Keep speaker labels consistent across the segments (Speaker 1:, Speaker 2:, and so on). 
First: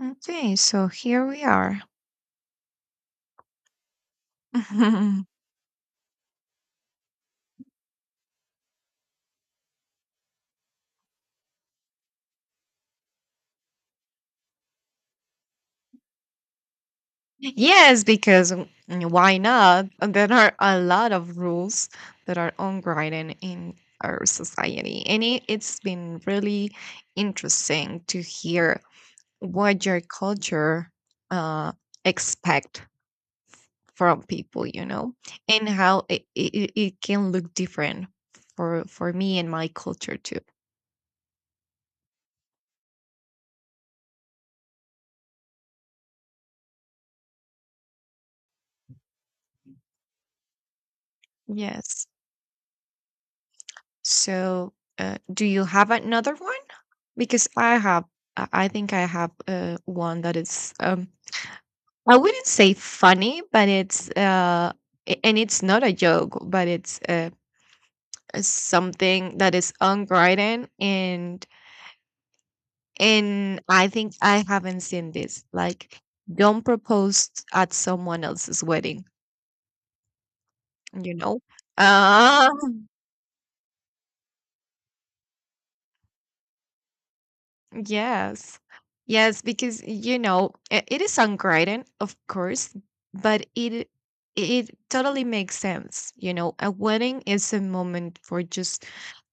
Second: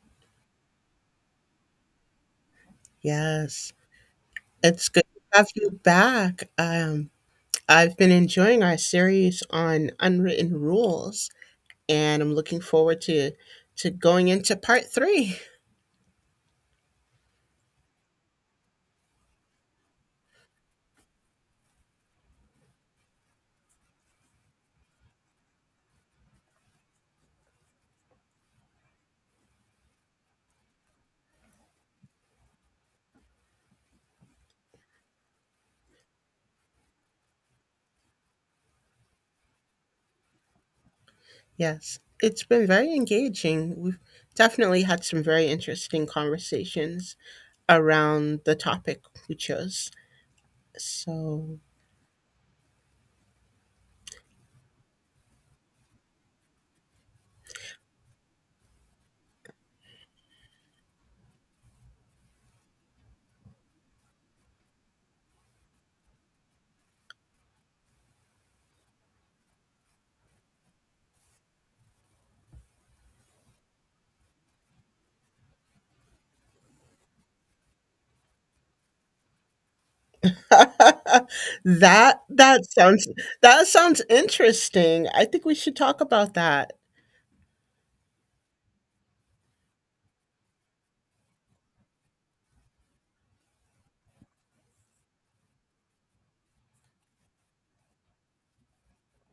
Speaker 1: Okay, so here we are.
Speaker 2: Yes. It's good to have you back. I've been enjoying our series on unwritten rules, and I'm looking forward to going into part three.
Speaker 1: Yes, because why not? There are a lot of rules that are unwritten in our society, and it's been really interesting to hear what your culture uh, expect from people, and how it can look different for me and my culture too.
Speaker 2: Yes, it's been very engaging. We've definitely had some very interesting conversations around the topic we chose. So
Speaker 1: Yes. So, do you have another one? Because I have, I think I have one that is, I wouldn't say funny, but it's, and it's not a joke, but it's something that is unwritten. And I think I haven't seen this. Like, don't propose at someone else's wedding, you know?
Speaker 2: that
Speaker 1: Um,
Speaker 2: sounds that sounds interesting. I think we should talk about that.
Speaker 1: Yes. Yes, because it is songwriting, of course, but it totally makes sense. You know, a wedding is a moment for just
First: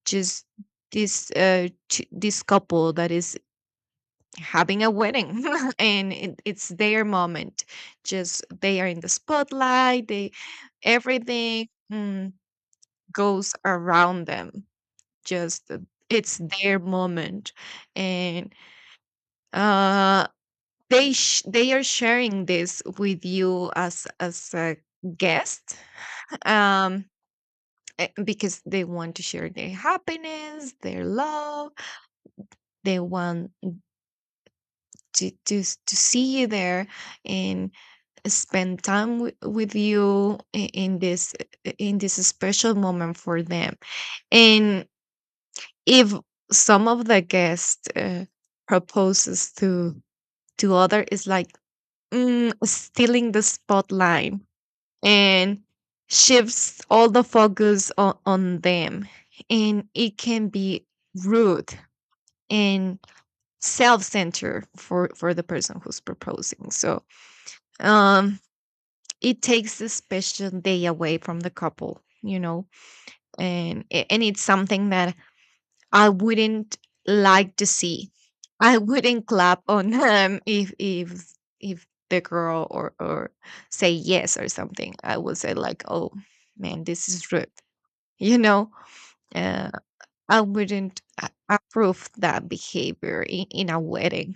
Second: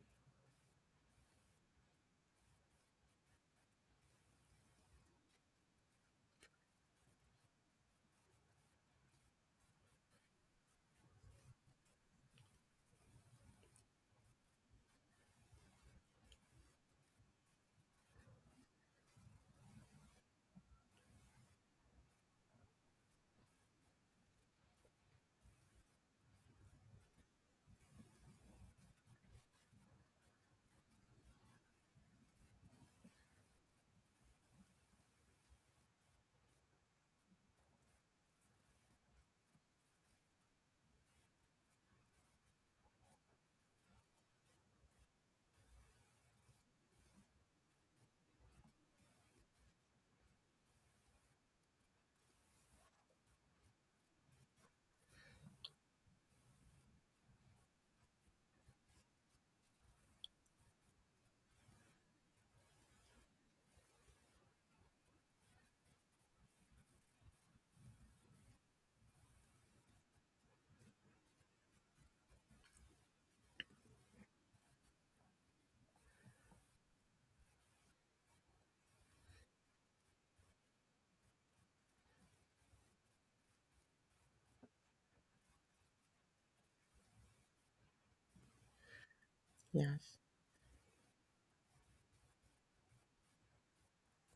Speaker 1: just this this couple that is having a wedding and it's their moment. Just, they are in the spotlight. They, everything goes around them. Just, it's their moment. And uh they they are sharing this with you as a guest, um because they want to share their happiness, their love. They want to to see you there and spend time with you in this, in this special moment for them. And if some of the guests proposes to other is like, stealing the spotlight and shifts all the focus on them. And it can be rude and self-centered for the person who's proposing. So, um, it takes a special day away from the couple, and and it's something that I wouldn't like to see. I wouldn't clap on them if the girl or say yes or something. I would say like, oh man, this is rude. you know uh,
Speaker 2: Yes.
Speaker 1: I wouldn't approve that behavior in a wedding,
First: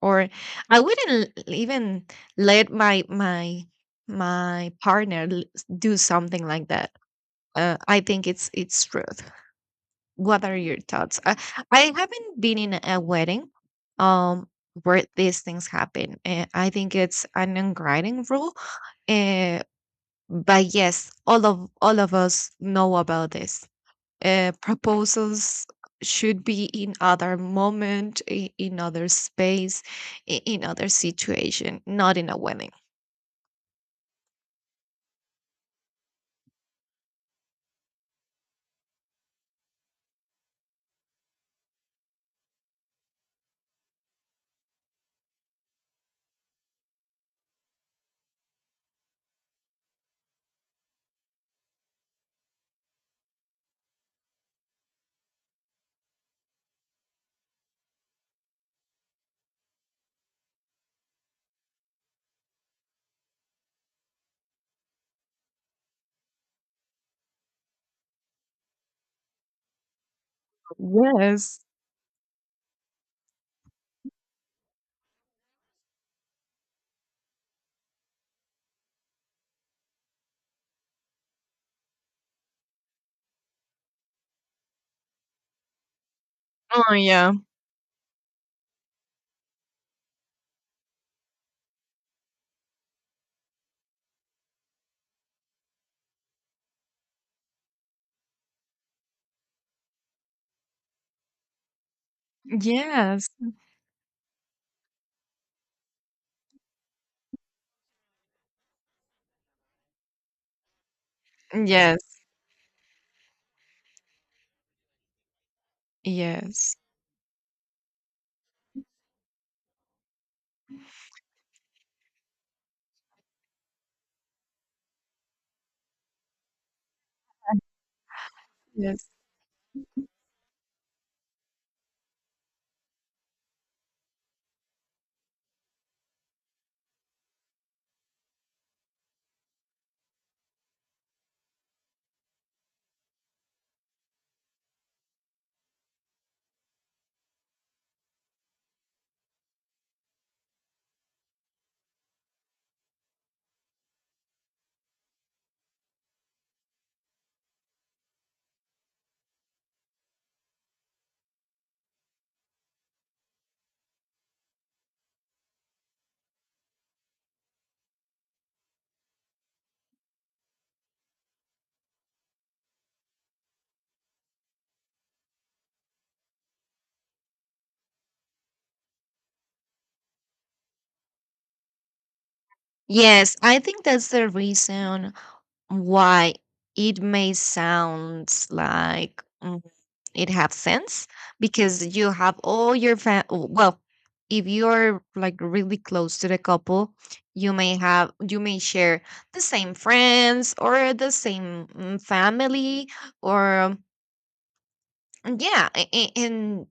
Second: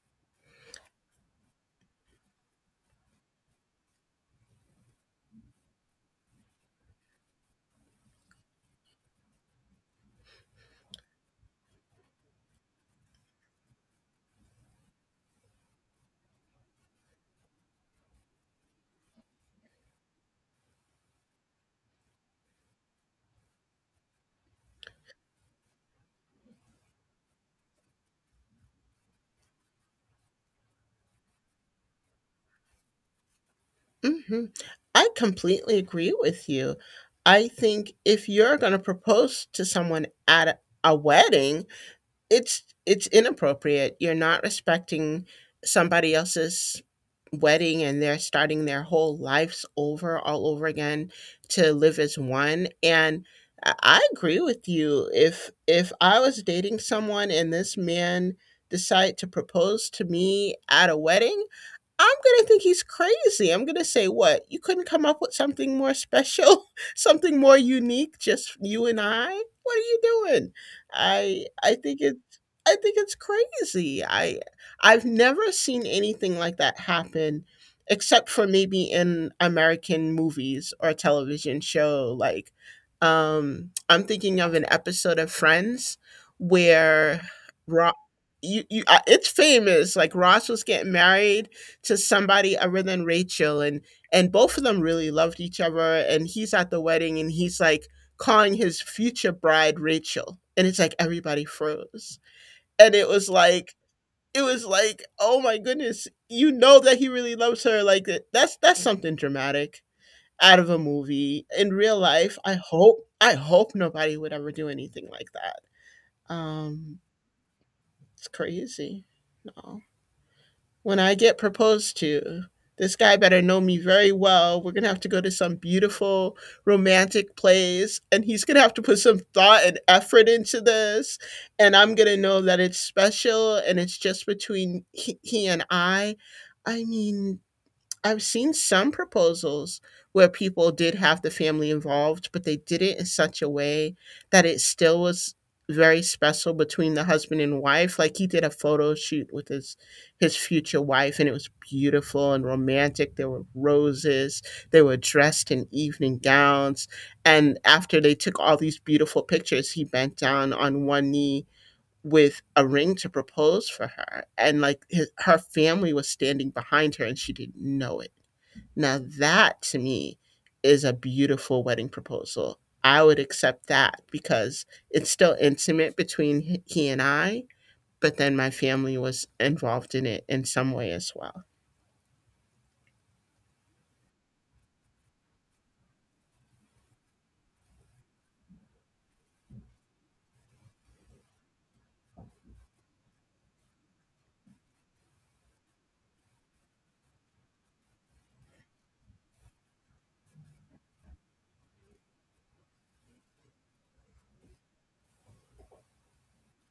Speaker 1: or I wouldn't even let my partner do something like that. I think it's truth. What are your thoughts? I haven't been in a wedding um where these things happen, and I think it's an unwritten rule. uh, but yes, all of us know about this proposals should be in other moment, in other space, in other situation, not in a wedding.
Speaker 2: Mhm. I completely agree with you. I think if you're going to propose to someone at a wedding, it's inappropriate. You're not respecting somebody else's wedding, and they're starting their whole lives over all over again to live as one. And I agree with you. If I was dating someone and this man decided to propose to me at a wedding, I'm going to think he's crazy. I'm going to say, what? You couldn't come up with something more special, something more unique, just you and I? What are you doing? I
Speaker 1: Yes.
Speaker 2: I think it's I think it's crazy. I I've never seen anything like that happen except for maybe in American movies or television show, like I'm thinking of an episode of Friends
Speaker 1: Oh,
Speaker 2: where
Speaker 1: yeah.
Speaker 2: Ro- it's famous. Like, Ross was getting married to somebody other than Rachel, and both of them really loved each other, and he's at the wedding, and he's like calling his future bride Rachel, and it's like everybody froze, and
Speaker 1: Yes.
Speaker 2: it was like oh my goodness, you know that he really loves her. Like, that's something dramatic out of a movie. In real
Speaker 1: Yes.
Speaker 2: life, I hope nobody would ever do anything like that.
Speaker 1: Yes.
Speaker 2: um it's crazy. No, when I get proposed to, this guy better know me very well. We're going to have to go to some beautiful romantic place, and he's going to have to put
Speaker 1: Yes.
Speaker 2: some thought and effort into this. And I'm going to know that it's special and it's just between he and I. I mean, I've seen some proposals where people did have the family involved, but they did it in such a way that it still was very special between the husband and wife. Like, he did a photo shoot with his future wife, and it was beautiful and romantic. There were roses. They were dressed in evening gowns. And after they took all these beautiful pictures, he bent down on one knee with a ring to propose for her, and like her family was standing behind her and she didn't know it. Now, that, to me, is a beautiful wedding proposal. I would accept that because it's still intimate between he and I, but then my family was involved in it in some way as well.
Speaker 1: Yes, I think that's the reason why it may sound like, it have sense. Because you have all your well, if you're like really close to the couple, you may share the same friends or the same family, or yeah, and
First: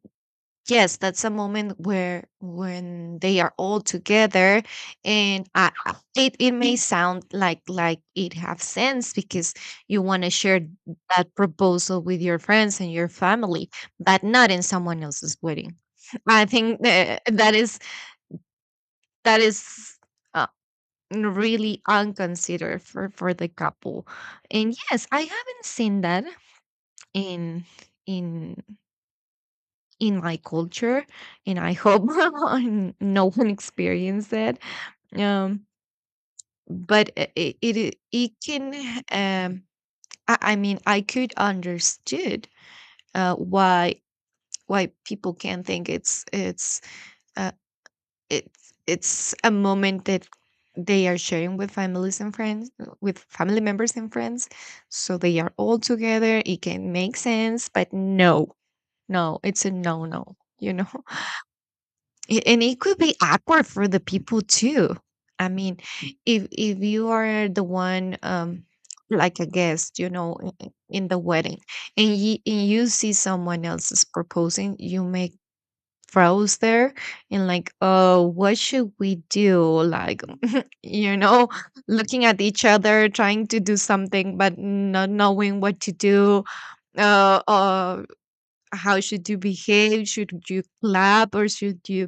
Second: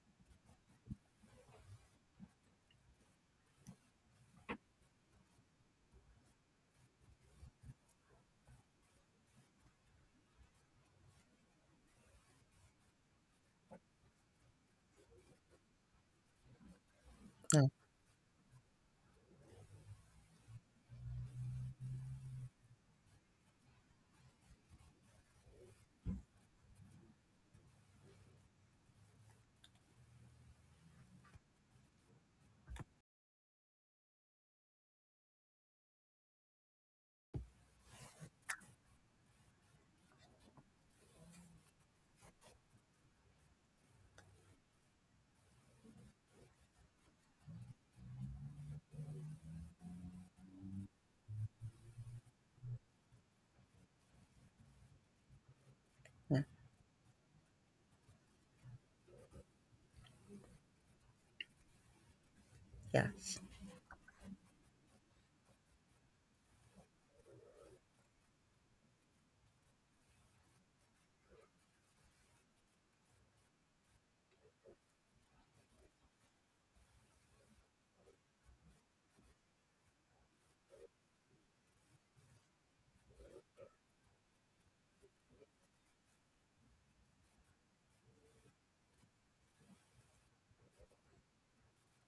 Speaker 1: yes, that's a moment where when they are all together, and it may sound like it have sense, because you want to share that proposal with your friends and your family, but not in someone else's wedding. I think that
Speaker 2: Oh,
Speaker 1: is that is uh, really unconsidered for the couple, and yes, I haven't seen that in in in my culture, and I hope no one experienced that. um but it can, um I mean, I could understood why, people can think uh it's a moment that they are sharing with families and friends, with family members and friends, so they are all
Speaker 2: yeah,
Speaker 1: together, it can make sense. But no, no, it's a no. No, you know. And it could be
Speaker 2: yes.
Speaker 1: awkward for the people too. I mean, if you are the one, like a guest, you know, in the wedding, and you see someone else is proposing, you may froze there, and like, oh, what should we do, like, you know looking at each other, trying to do something but not knowing what to do. uh, uh how should you behave? Should you clap, or should you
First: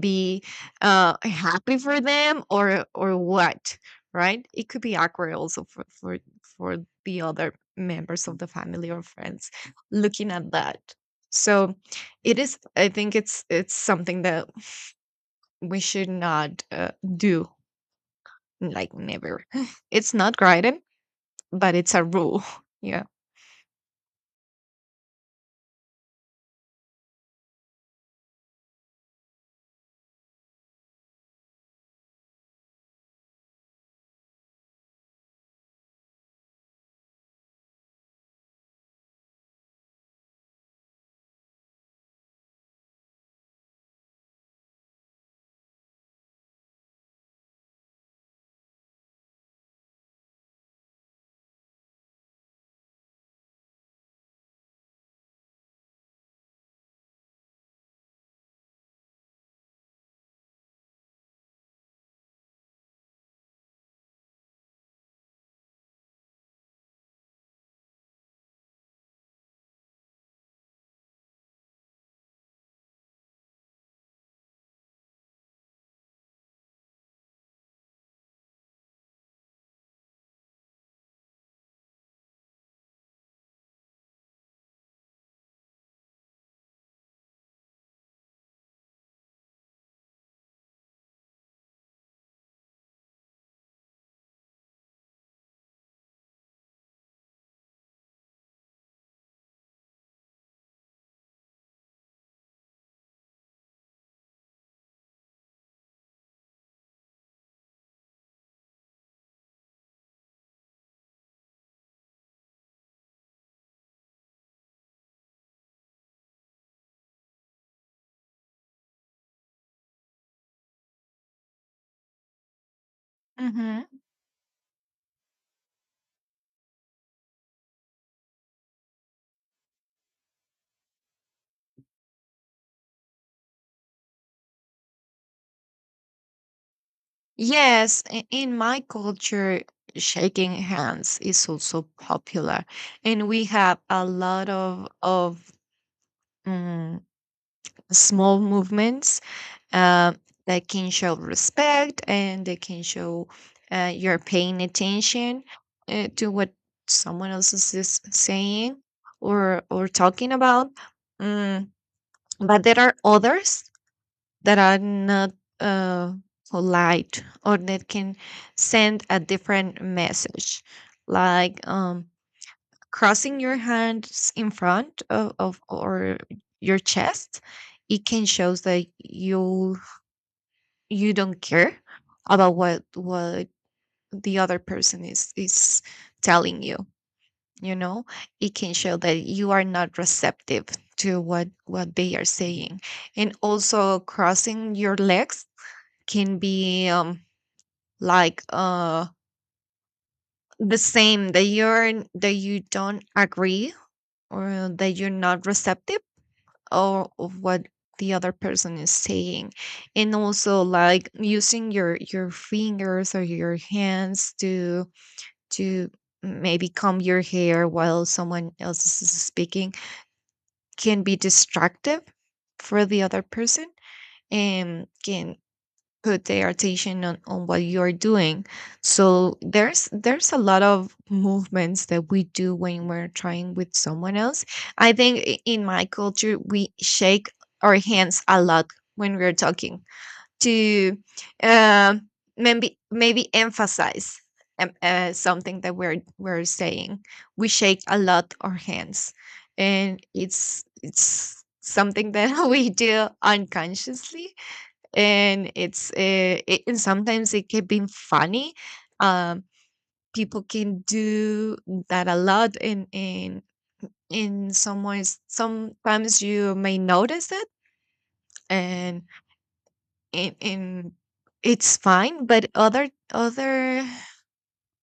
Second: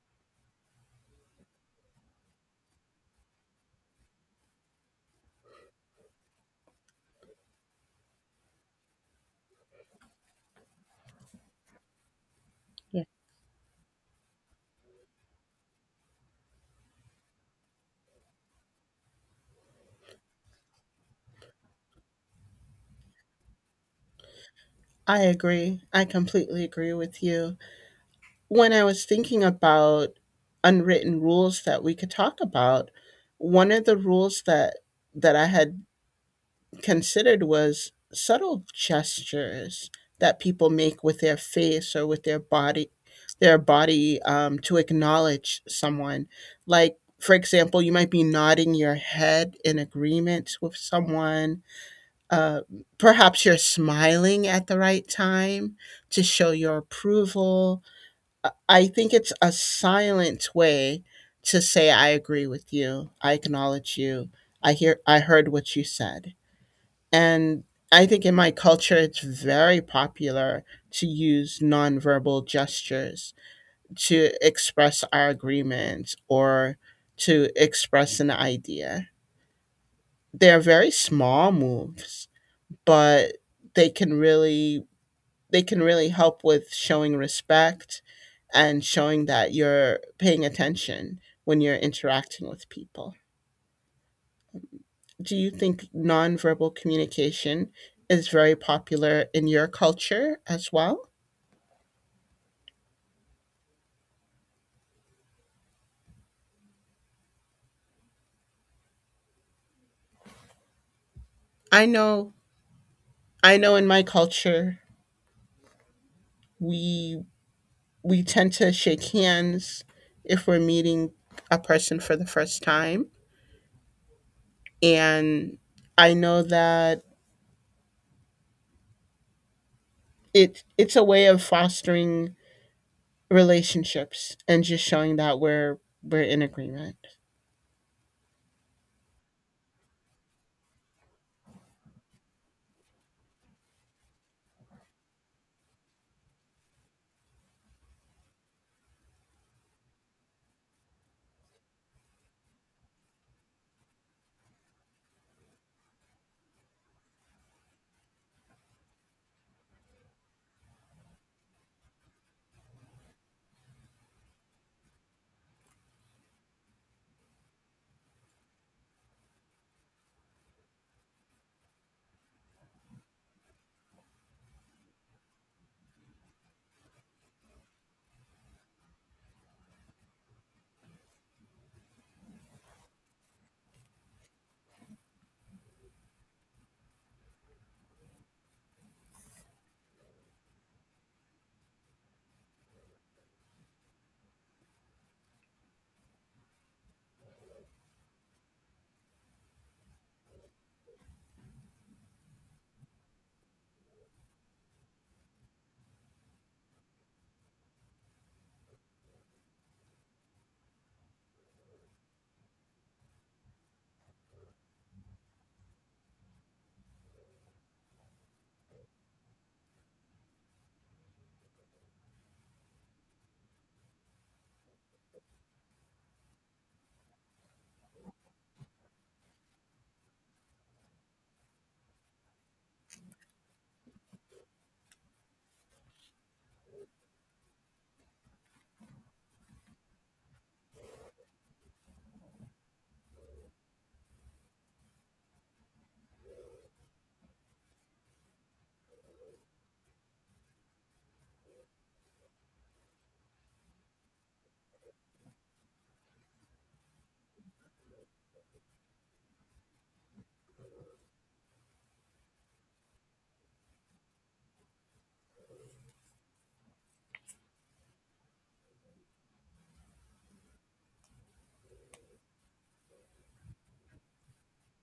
Speaker 1: be happy for them, or what? Right, it could be awkward also for the other members of the family or friends looking at that. So, it is I
Speaker 2: Yeah.
Speaker 1: think it's something that we should not do, like, never. It's not guided, but it's a rule. Yeah.
Speaker 2: I agree. I completely agree with you. When I was thinking about unwritten rules that we could talk about, one of the rules that I had considered was subtle gestures that people make with their face or with their body, to acknowledge someone. Like, for example, you might be nodding your head in agreement with someone. uh, Perhaps you're smiling at the right time to show your approval. I think it's a silent way to say I agree with you. I acknowledge you. I hear I heard what you said. And I think in my culture, it's very popular to use nonverbal gestures to express our agreement or to express an idea. They're very small moves, but they can really they can really help with showing respect and showing that you're paying attention when you're interacting with people. Do you think nonverbal communication is very popular in your culture as well? I know I know in my culture we tend to shake hands if we're meeting a person for the first time.
Speaker 1: Hmm.
Speaker 2: And I know that it's a way of fostering relationships and just showing that we're in agreement.
Speaker 1: Yes, in my culture, shaking hands is also popular, and we have a lot of mm, small movements uh, that can show respect, and they can show you're paying attention, to what someone else is saying, or talking about. Mm, but there are others that are not uh, polite, or that can send a different message, like, crossing your hands in front of or your chest. It can shows that you don't care about what the other person is telling you, you know, it can show that you are not receptive to what they are saying. And also, crossing your legs can be, like uh, the same, that you're that you don't agree, or that you're not receptive, or of what the other person is saying. And also, like using your fingers or your hands to to maybe comb your hair while someone else is speaking can be distractive for the other person, and can put their attention on what you're doing. So there's a lot of movements that we do when we're trying with someone else. I think, in my culture, we shake our hands a lot when we're talking to, um maybe emphasize something that we're saying. We shake a lot our hands, and it's something that we do unconsciously, and it's, and sometimes it can be funny. um People can do that a lot, and in some ways sometimes you may notice it, and in it's fine, but other other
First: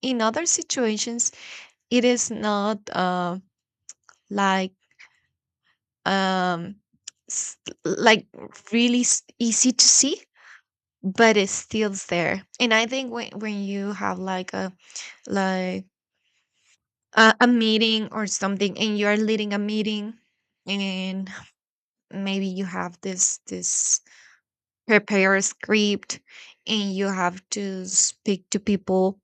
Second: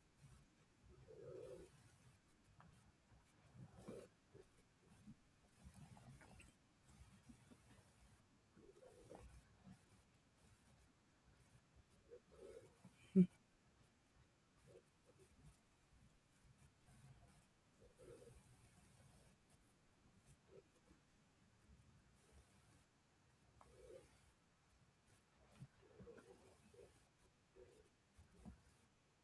Speaker 1: in other situations it is not, like, um s- like really easy to see. But it still's there. And I think when you have, like a, like a meeting or something, and you are leading a meeting, and maybe you have this prepared script and you have to speak to people,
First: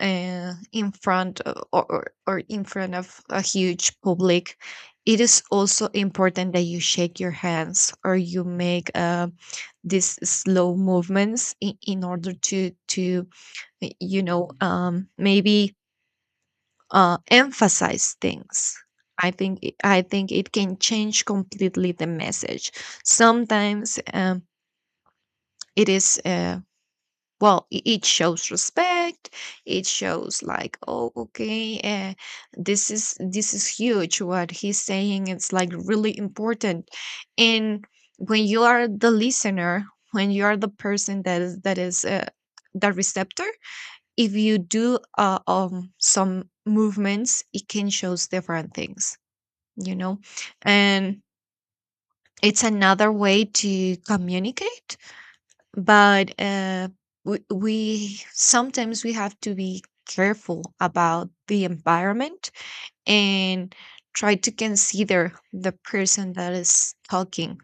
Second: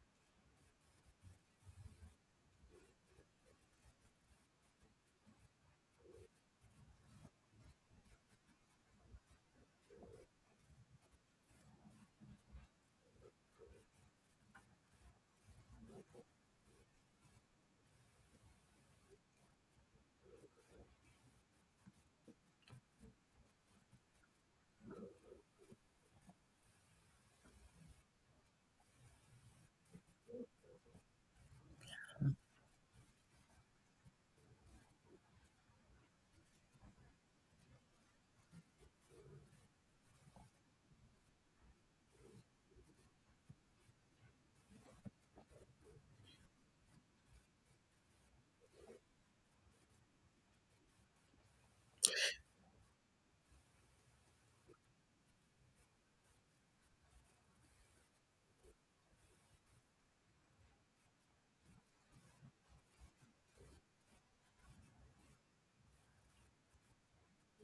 Speaker 1: in front or in front of a huge public, it is also important that you shake your hands, or you make, these slow movements in order to maybe emphasize things. I think it can change completely the message. Sometimes, it is, well, it shows respect. It shows like, oh, okay, this is, huge. What he's saying, it's like really important. And when you are the listener, when you are the person that is the receptor, if you do, some movements, it can shows different things, you know. And it's another way to communicate, but we sometimes we have to be careful about the environment, and try to consider the person that is talking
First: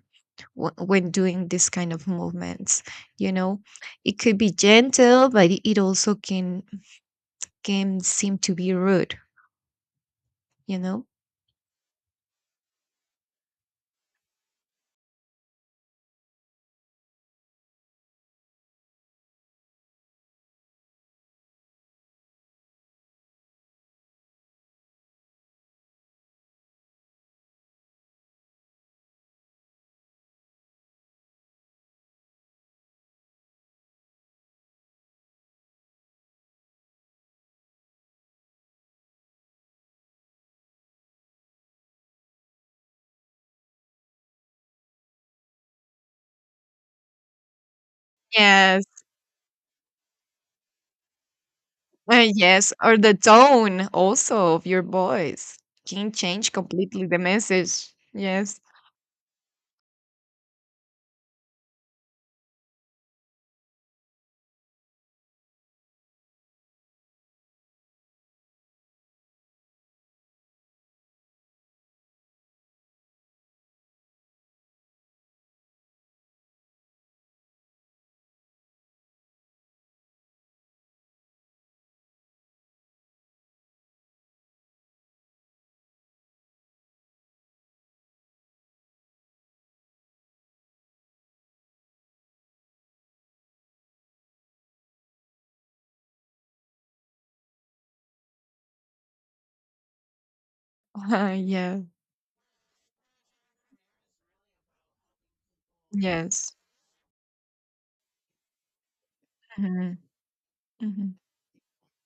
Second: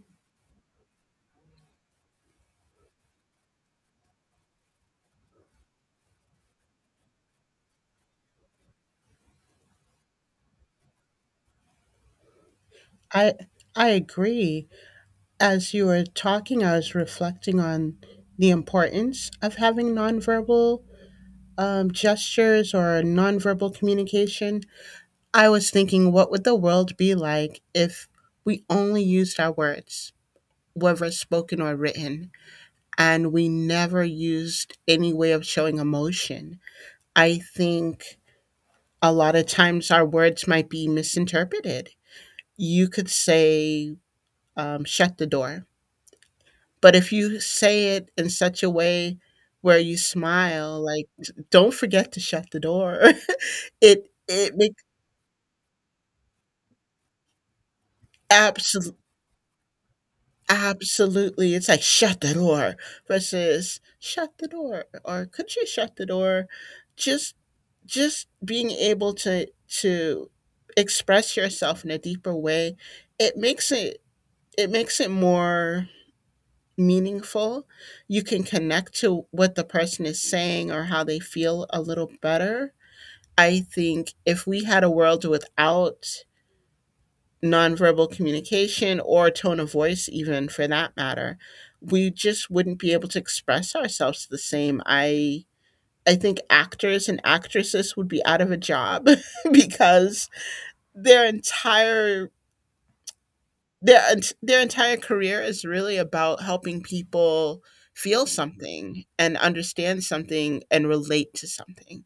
Speaker 1: when doing this kind of movements, you know. It could be gentle, but it also can seem to be rude, you know?
Speaker 2: I I agree. As you were talking, I was reflecting on the importance of having nonverbal gestures or nonverbal communication. I was thinking, what would the world be like if we only used our words, whether spoken or written, and we never used any way of showing emotion? I think a lot of times our words might be misinterpreted. You could say, shut the door. But if you say it in such a
Speaker 1: Yes,
Speaker 2: way where you smile, like, don't forget to shut the
Speaker 1: yes, or
Speaker 2: door.
Speaker 1: the tone
Speaker 2: It
Speaker 1: also
Speaker 2: it
Speaker 1: of
Speaker 2: makes
Speaker 1: your voice can change completely the message. Yes,
Speaker 2: absolutely absolutely, it's like, "Shut the door," versus, "Shut the door," or, "Could you shut the door?" Just just being able to express yourself in a deeper way, it makes it it makes it more meaningful. You can connect to what the person is saying or how they feel a little better. I think if we had a world without nonverbal communication or tone of voice, even for that matter, we just wouldn't be able to express ourselves the same. I think actors and actresses would be out of a job because their
Speaker 1: yeah,
Speaker 2: entire Their ent their entire career is really about
Speaker 1: yes.
Speaker 2: helping people feel something and
Speaker 1: Mhm,
Speaker 2: understand something and
Speaker 1: mhm.
Speaker 2: relate to something.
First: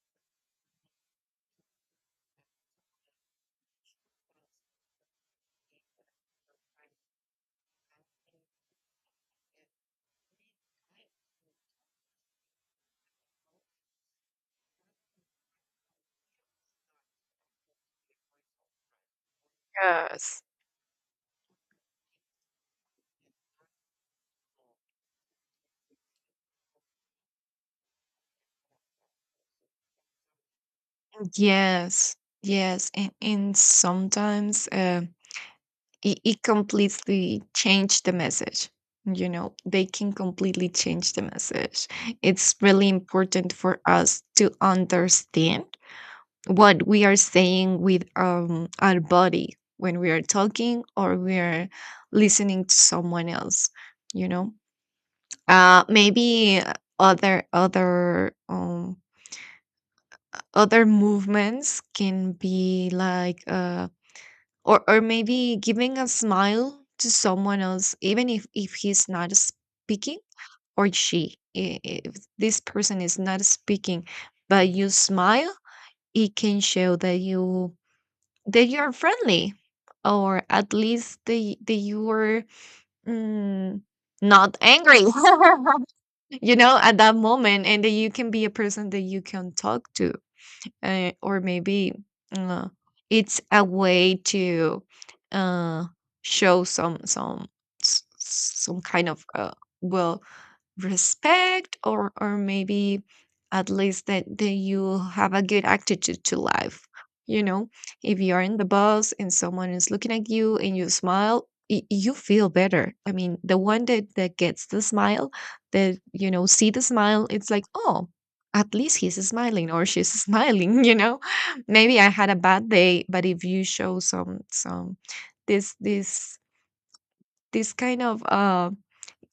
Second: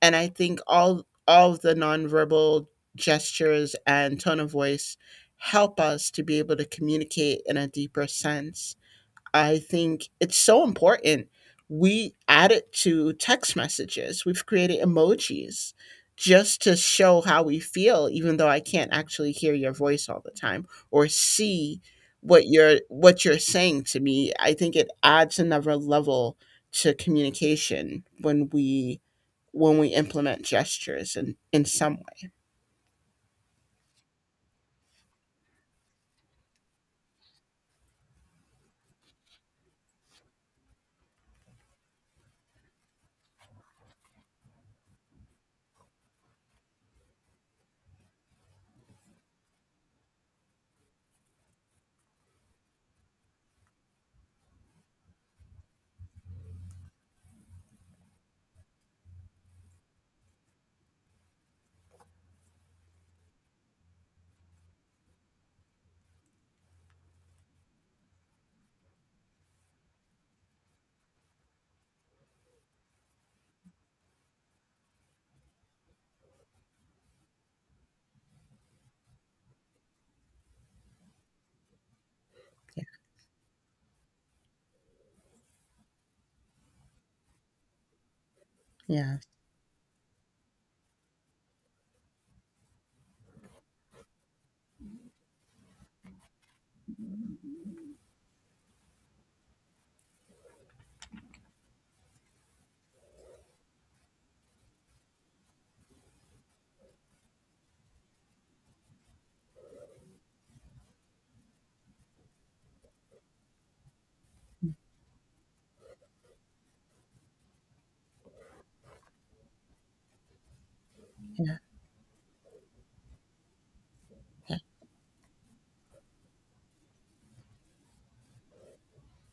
Speaker 2: And I think all of the nonverbal gestures and tone of voice help us to be able to communicate in a deeper sense. I think it's so important. We added to text messages, we've created emojis just to show how we feel, even though I can't actually hear your voice all the
Speaker 1: Yes,
Speaker 2: time or see what you're saying to me. I think it adds another level to communication when we implement gestures in some
Speaker 1: yes,
Speaker 2: way.
Speaker 1: yes, and sometimes, it completely change the message. You know, they can completely change the message. It's really important for us to understand what we are saying with our body when we are talking, or we are listening to someone else. you know Maybe other other um, other movements can be like, or maybe giving a smile to someone else, even if he's not speaking, or if this person is not speaking, but you smile. It can show that you're friendly, or at least that you were, mm, not angry at that moment, and that you can be a person
Speaker 2: Yeah.
Speaker 1: that
Speaker 2: Yeah.
Speaker 1: you can talk to. Or maybe uh, it's a way to, uh, show some kind of, well, respect, or maybe at least that you have a good attitude to life. you know if you are in the bus and someone is looking at you and you smile, you feel better. I mean, the one that gets the smile, that see the smile. It's like, oh, at least he's smiling or she's smiling.
Speaker 2: Yeah.
Speaker 1: Maybe I had a bad day, but if you show
Speaker 2: Yeah.
Speaker 1: some this this this kind of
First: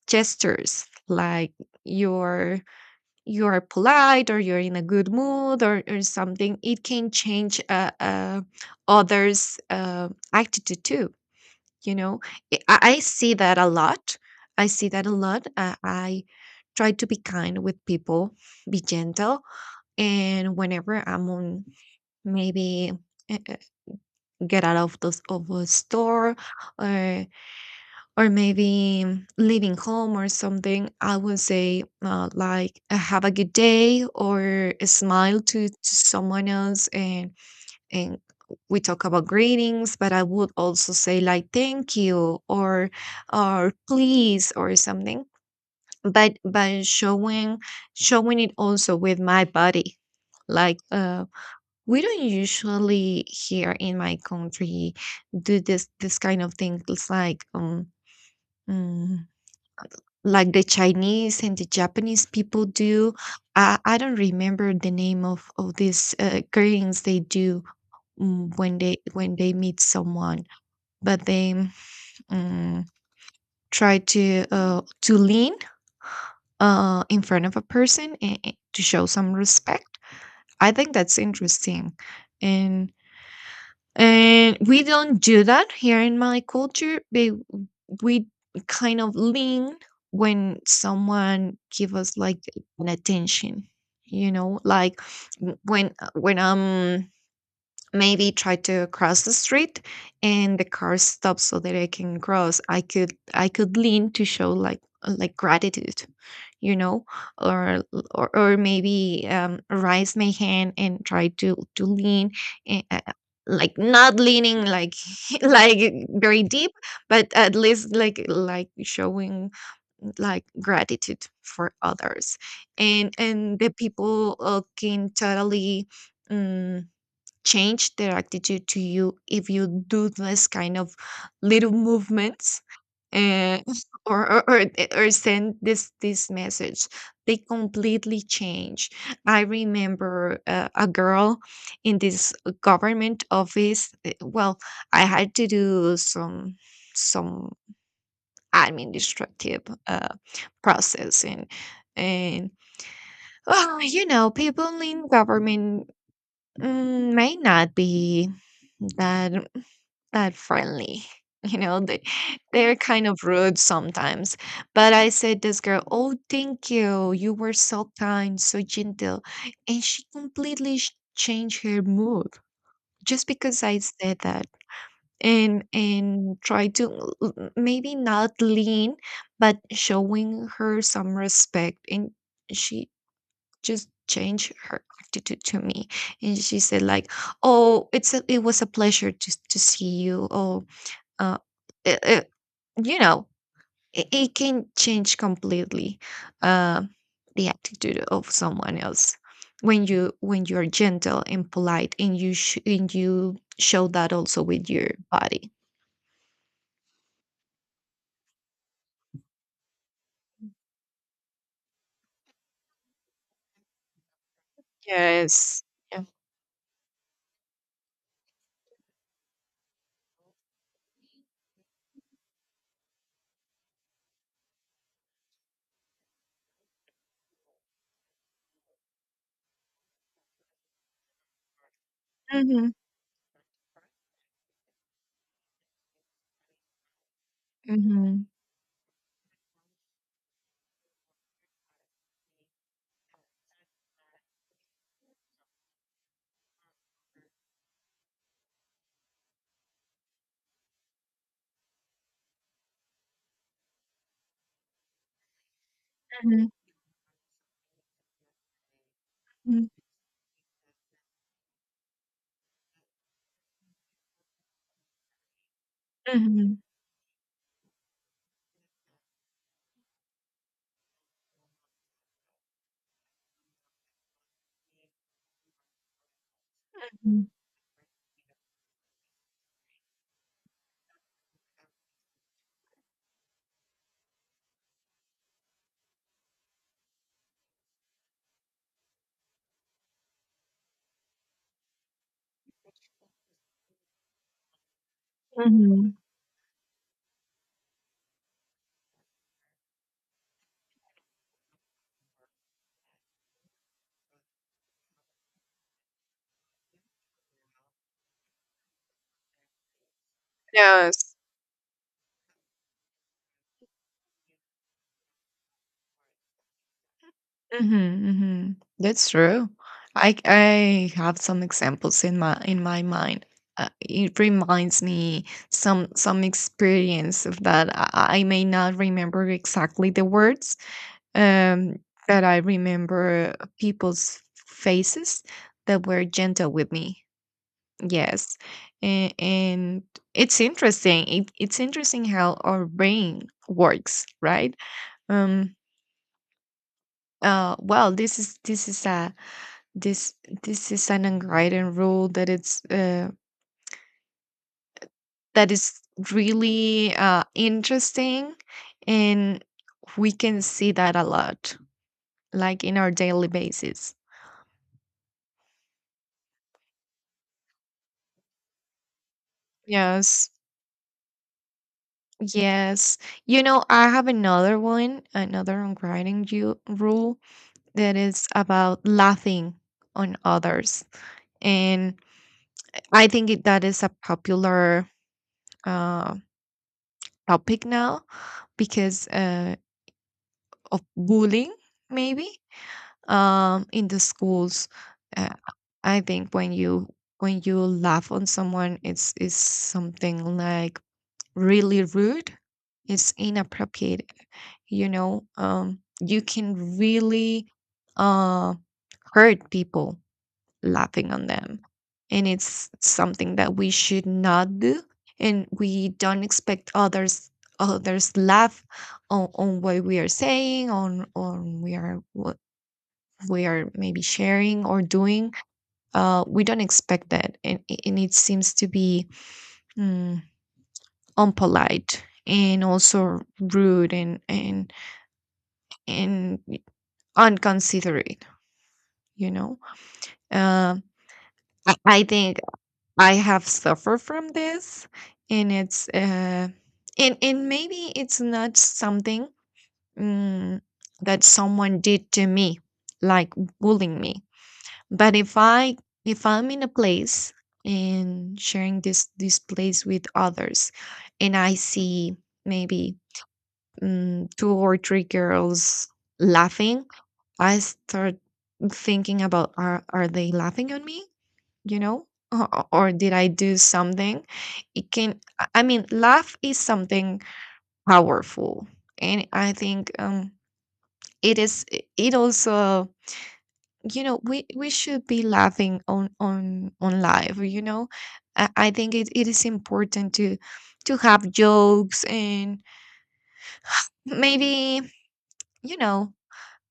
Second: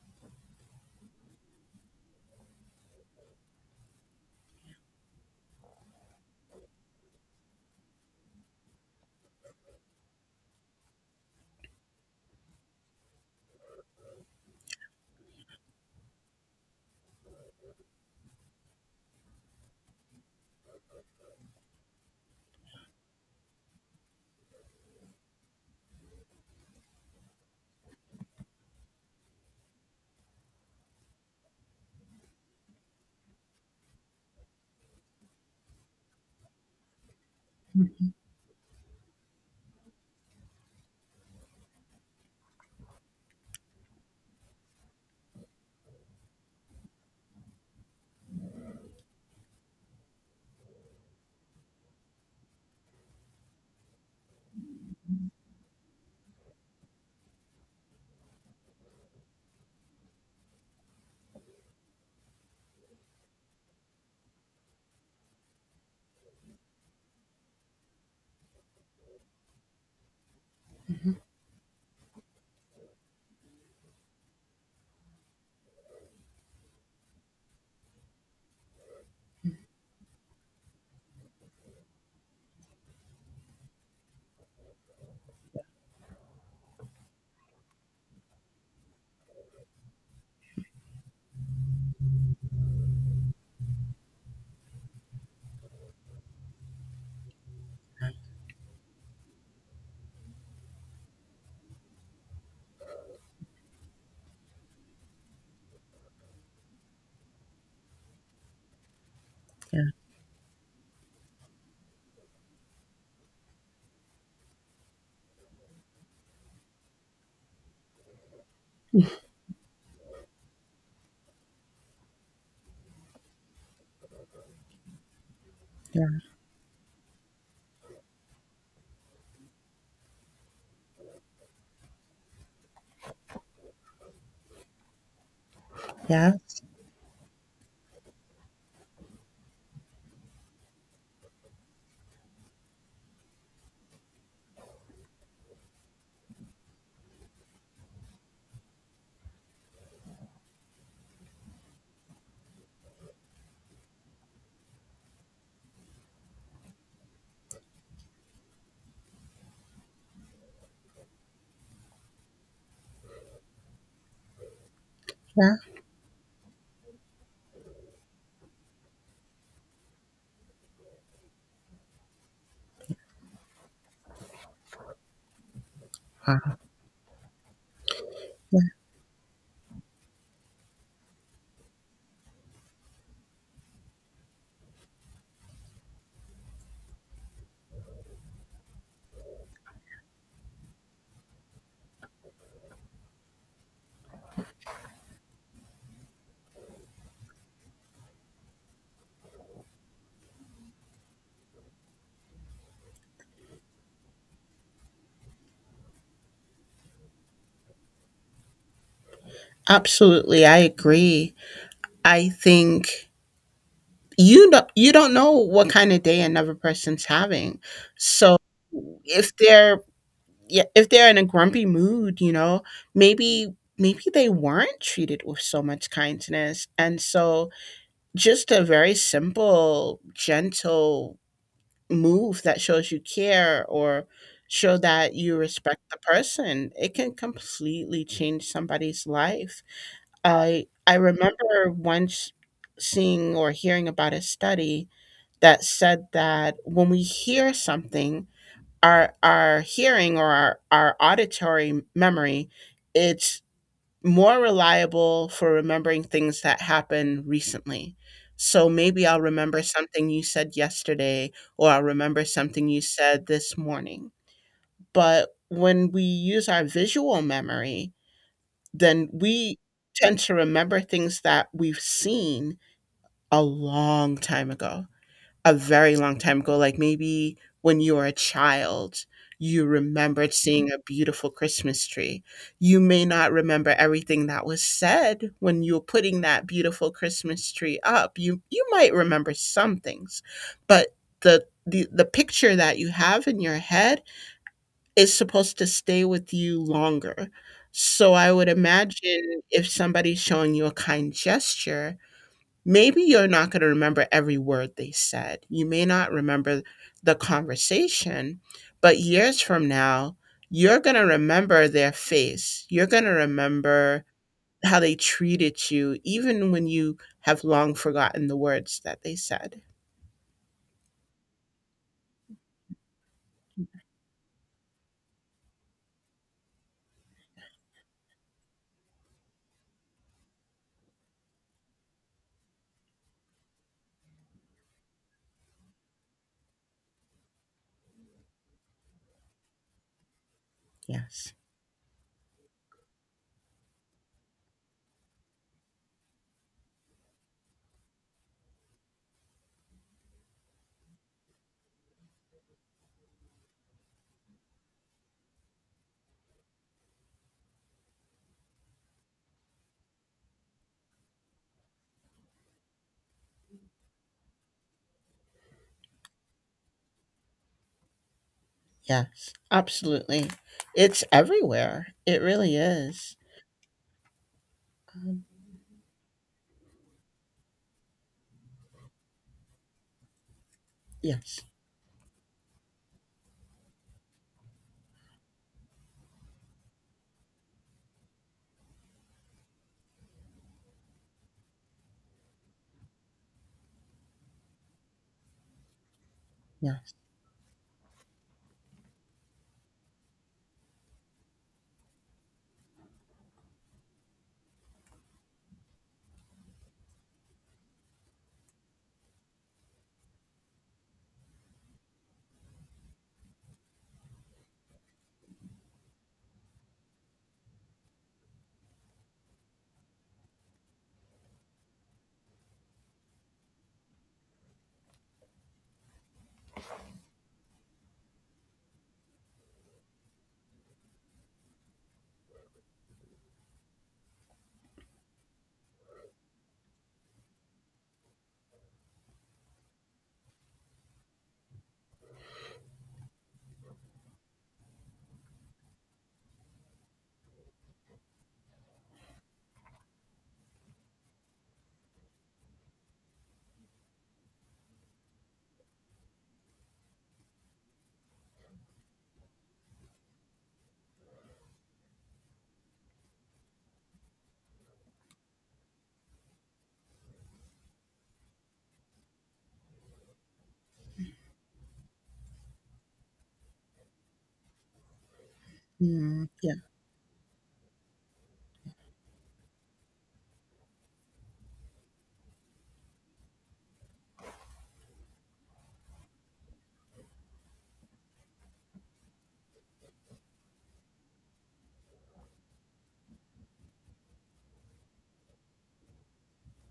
Speaker 1: gestures, like you're, polite, or you're in a good mood, or something, it can change, others', attitude too. you know I see that a lot. I see that a lot. I try to be kind with people, be gentle. And whenever I'm on, maybe, uh, uh, get out of the of a store, or maybe, leaving home or something, I would say, like, have a good day, or a smile to, someone else. And and we talk about greetings, but I would also say like thank you, or please or something. But showing, it also with my body. Like, we don't usually, here in my country, do this kind of things like, mm, like the Chinese and the Japanese people do. I don't remember the name of these, greetings they do, when they, meet someone. But they, mm, try to, lean, in front of a person, and, to show some respect. I think that's interesting, and we don't do that here in my culture. But we kind of lean when someone give us like an attention, like, w- when I'm maybe try to cross the street, and the car stops so that I can cross. I could lean to show like, gratitude. you know or, maybe,
Speaker 2: Yeah.
Speaker 1: raise my hand and try to, lean. eh, uh, like, not leaning like like very deep, but at least like, showing like gratitude for others. And the people, can totally
Speaker 2: Yeah.
Speaker 1: mm change their attitude to you if you do this kind of little movements. And or or, or, or send this
Speaker 2: Yeah.
Speaker 1: message. They completely change. I remember, a girl in this government office. Well, I had to do some, some administrative, process, and and well, you know, people in government, may not be that that friendly. You know, they're kind of rude sometimes. But I said
Speaker 2: Yeah.
Speaker 1: this girl, "Oh, thank you. You were so kind, so gentle." And she completely changed her mood, just because I said that. And
Speaker 2: Wow.
Speaker 1: try to maybe not
Speaker 2: Yeah.
Speaker 1: lean, but showing her some respect. And she just changed her attitude to me. And she said like, "Oh, it was a pleasure to, see you. Oh, uh, it, it, you know, it can change completely, uh, the attitude of someone else when you're gentle and polite, and you show that also with your body."
Speaker 2: Absolutely, I agree. I think you don't know
Speaker 1: Yes.
Speaker 2: what kind of
Speaker 1: Yeah.
Speaker 2: day another person's having, so if they're yeah, if they're in a grumpy mood, you know, maybe maybe they weren't treated with so much kindness, and so just a very simple gentle move that
Speaker 1: Mm-hmm,
Speaker 2: shows you care or show that you respect the person, it can completely
Speaker 1: mm-hmm,
Speaker 2: change somebody's life. I remember once seeing or hearing about a study that said that when we hear something, our hearing or our auditory memory, it's more reliable for remembering things
Speaker 1: hmm,
Speaker 2: that happened recently. So maybe I'll remember something you said yesterday, or I'll remember something you said this morning. But when we use
Speaker 1: mm-hmm,
Speaker 2: our visual memory, then we tend to remember things that we've seen a long time ago, a very long time ago. Like, maybe when you were a child, you remembered seeing a beautiful Christmas tree. You may not remember everything that was said when you were putting that beautiful Christmas tree up. You might remember some things, but the picture that you have in your head is supposed to
Speaker 1: mm-hmm.
Speaker 2: stay with you longer. So I would imagine if somebody's showing you a kind gesture, maybe you're not going to remember every word they said. You may not remember the conversation, but years from now, you're going to
Speaker 1: Yes.
Speaker 2: remember their face. You're going to remember how they treated you, even when you have long
Speaker 1: Mhm,
Speaker 2: forgotten the
Speaker 1: mhm.
Speaker 2: words that
Speaker 1: That's
Speaker 2: they
Speaker 1: true.
Speaker 2: said.
Speaker 1: I have some examples in my mind. It reminds me some experience of that. I may not remember exactly the words, um, but I remember people's faces that were gentle with me. Yes, and, it's interesting.
Speaker 2: Yes,
Speaker 1: It's interesting how our brain works, right? Um. Well, this is a this this is an unwritten rule that is really, interesting, and we can see that a lot, like in our daily basis.
Speaker 2: yes, absolutely.
Speaker 1: Yes,
Speaker 2: It's everywhere. It really
Speaker 1: yes.
Speaker 2: is.
Speaker 1: You know, I have
Speaker 2: Um,
Speaker 1: another unwriting you rule that is about laughing on others.
Speaker 2: yes,
Speaker 1: And I think, that is a popular, uh, topic now, because, of bullying, maybe, in the schools. Uh, I think when you,
Speaker 2: yes.
Speaker 1: laugh on someone, it's something like really rude. It's inappropriate. You know, you can really, uh, hurt people laughing on them, and it's something that we should not do. And we don't expect others laugh on, what we are saying, on we are maybe sharing or doing. We don't expect that, and, it seems to be, mm, unpolite, and also rude, and and unconsiderate. you know uh, I think I have suffered from this, and it's, and maybe it's not something, mm, that someone did to me, like bullying me. But if I'm in a place, and sharing this place with others, and I see, maybe, two or three girls laughing, I start thinking about, are they laughing at me? You know, or, did I do something? It can. I mean,
Speaker 2: Mm,
Speaker 1: laugh
Speaker 2: yeah,
Speaker 1: is something powerful, and I think, it is. It also, we should be laughing on, live. I think it is important to, have jokes, and maybe, you know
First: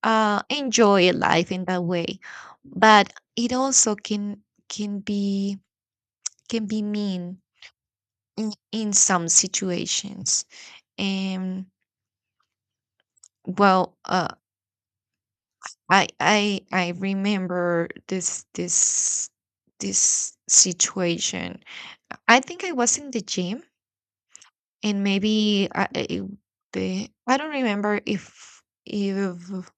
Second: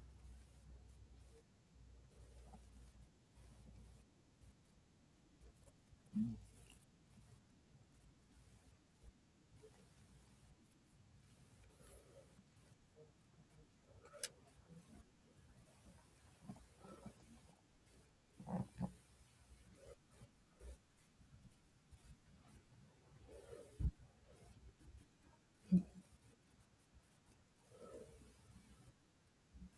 Speaker 1: enjoy life in that way. But it also can, can be can be mean in, some situations. And well, I remember this situation. I think I was in the gym, and maybe, I it, the I don't remember if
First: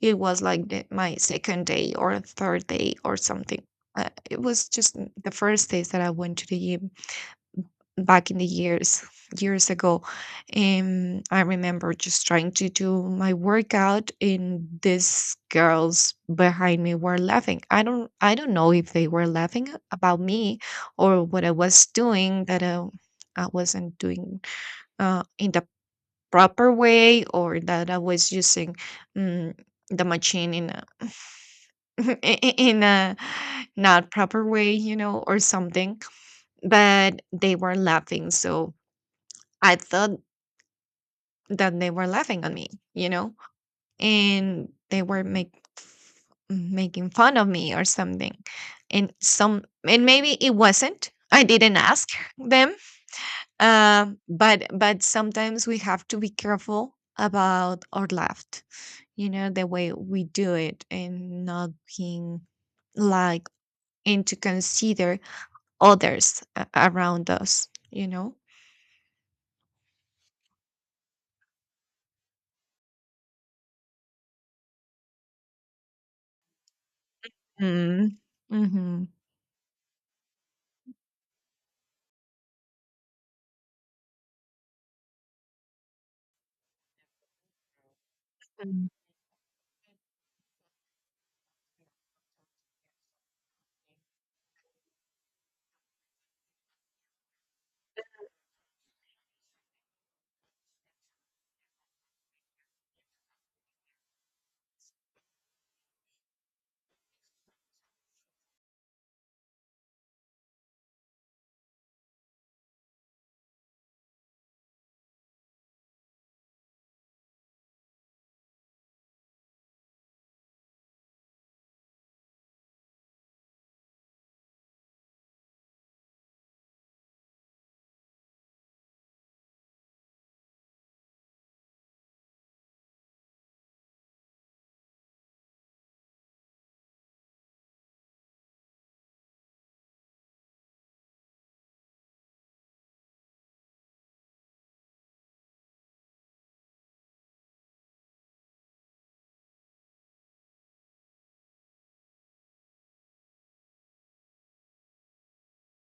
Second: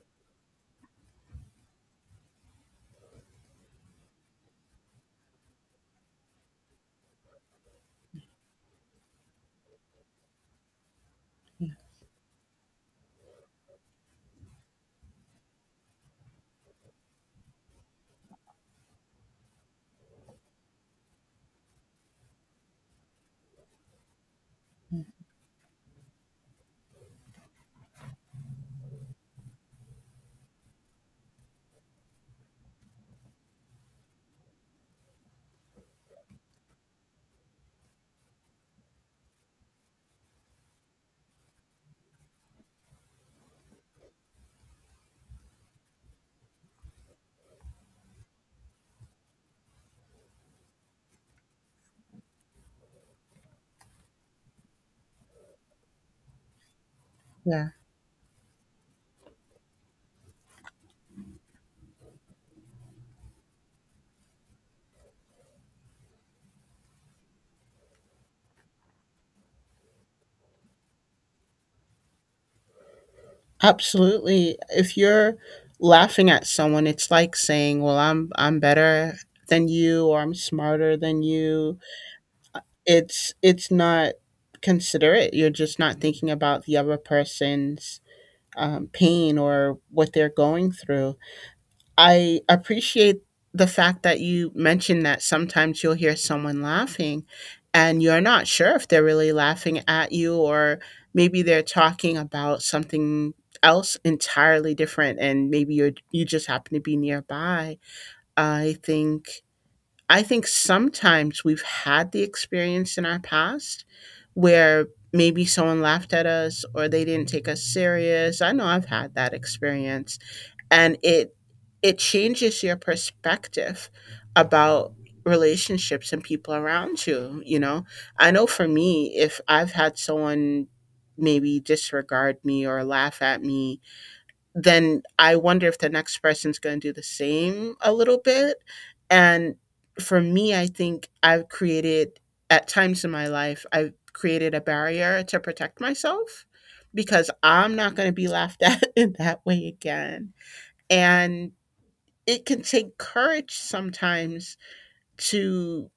Speaker 1: it was like my second day, or third day, or something. It was just the first days that I went to the gym back in the years ago. I remember just trying to do my workout, and these girls behind me were laughing. I don't know if they were laughing about me, or what I was doing that I wasn't doing,
Speaker 2: yeah,
Speaker 1: in the proper way, or that I was using, mm, the machine in a, in a not proper way, you know, or something. But they were laughing, so I thought that they were laughing on me, you know, and they were, f- making fun of me or something. And some and maybe it wasn't. I didn't ask them. But sometimes we have to be careful
Speaker 2: yeah.
Speaker 1: about our laugh, the way we do it, and not being, like, and to consider others, around us, you know?
Speaker 2: Absolutely. If you're laughing at someone, it's like saying, "Well,
Speaker 1: Mm.
Speaker 2: I'm
Speaker 1: Mm-hmm.
Speaker 2: better than you," or, "I'm smarter than you." It's not considerate. You're just not thinking about the other person's
Speaker 1: Mm.
Speaker 2: pain or what they're going through. I appreciate the fact that you mentioned that sometimes you'll hear someone laughing and you're not sure if they're really laughing at you, or maybe they're talking about something else entirely different and maybe you just happen to be nearby. I think I think sometimes we've had the experience in our past where maybe someone laughed at us or they didn't take us serious. I know I've had that experience, and it changes your perspective about relationships and people around you. You know, I know for me, if I've had someone maybe disregard me or laugh at me, then I wonder if the next person's going to do the same a little bit. And for me, I think I've created at times in my life I've created a barrier to protect myself because I'm not going to be laughed at in that way again. And it can take courage sometimes to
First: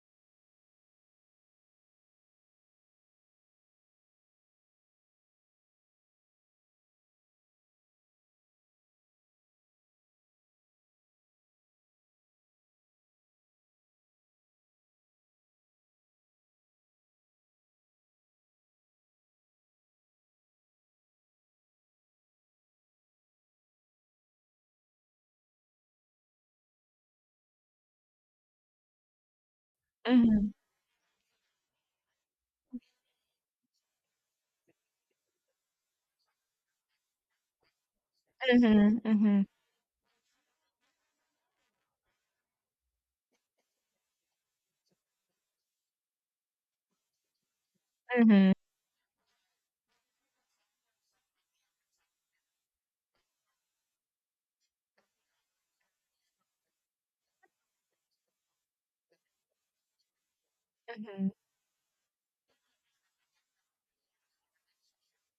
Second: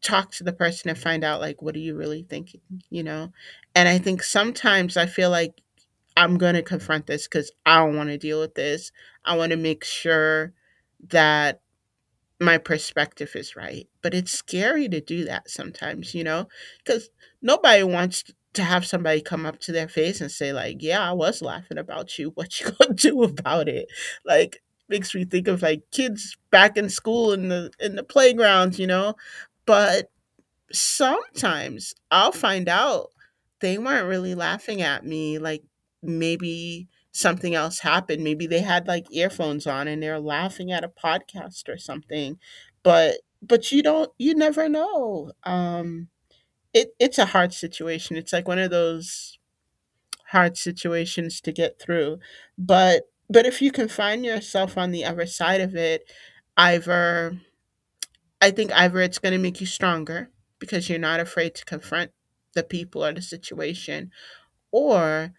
Speaker 2: talk to the person and find out, like, what are you really thinking, you know? And I think sometimes I feel like I'm going to confront this because I don't want to deal with this. I want to make sure that my perspective is right. But it's scary to do that sometimes, you know, because nobody wants to have somebody come up to their face and say, like, yeah, I was laughing about you. What you gonna do about it? Like, makes me think of like kids back in school in the playgrounds, you know. But
Speaker 1: Mhm,
Speaker 2: sometimes I'll find out they weren't really laughing at me. Like maybe something else happened. Maybe they had
Speaker 1: mhm,
Speaker 2: like
Speaker 1: mhm,
Speaker 2: earphones on and they're laughing at a podcast or something. But but you never know. It's a hard situation. It's like
Speaker 1: mhm,
Speaker 2: one of those hard situations to get through. But but if you can find yourself on the other side of it, either I think either it's going to make you stronger because you're not
Speaker 1: mhm.
Speaker 2: afraid to confront the people or the situation, or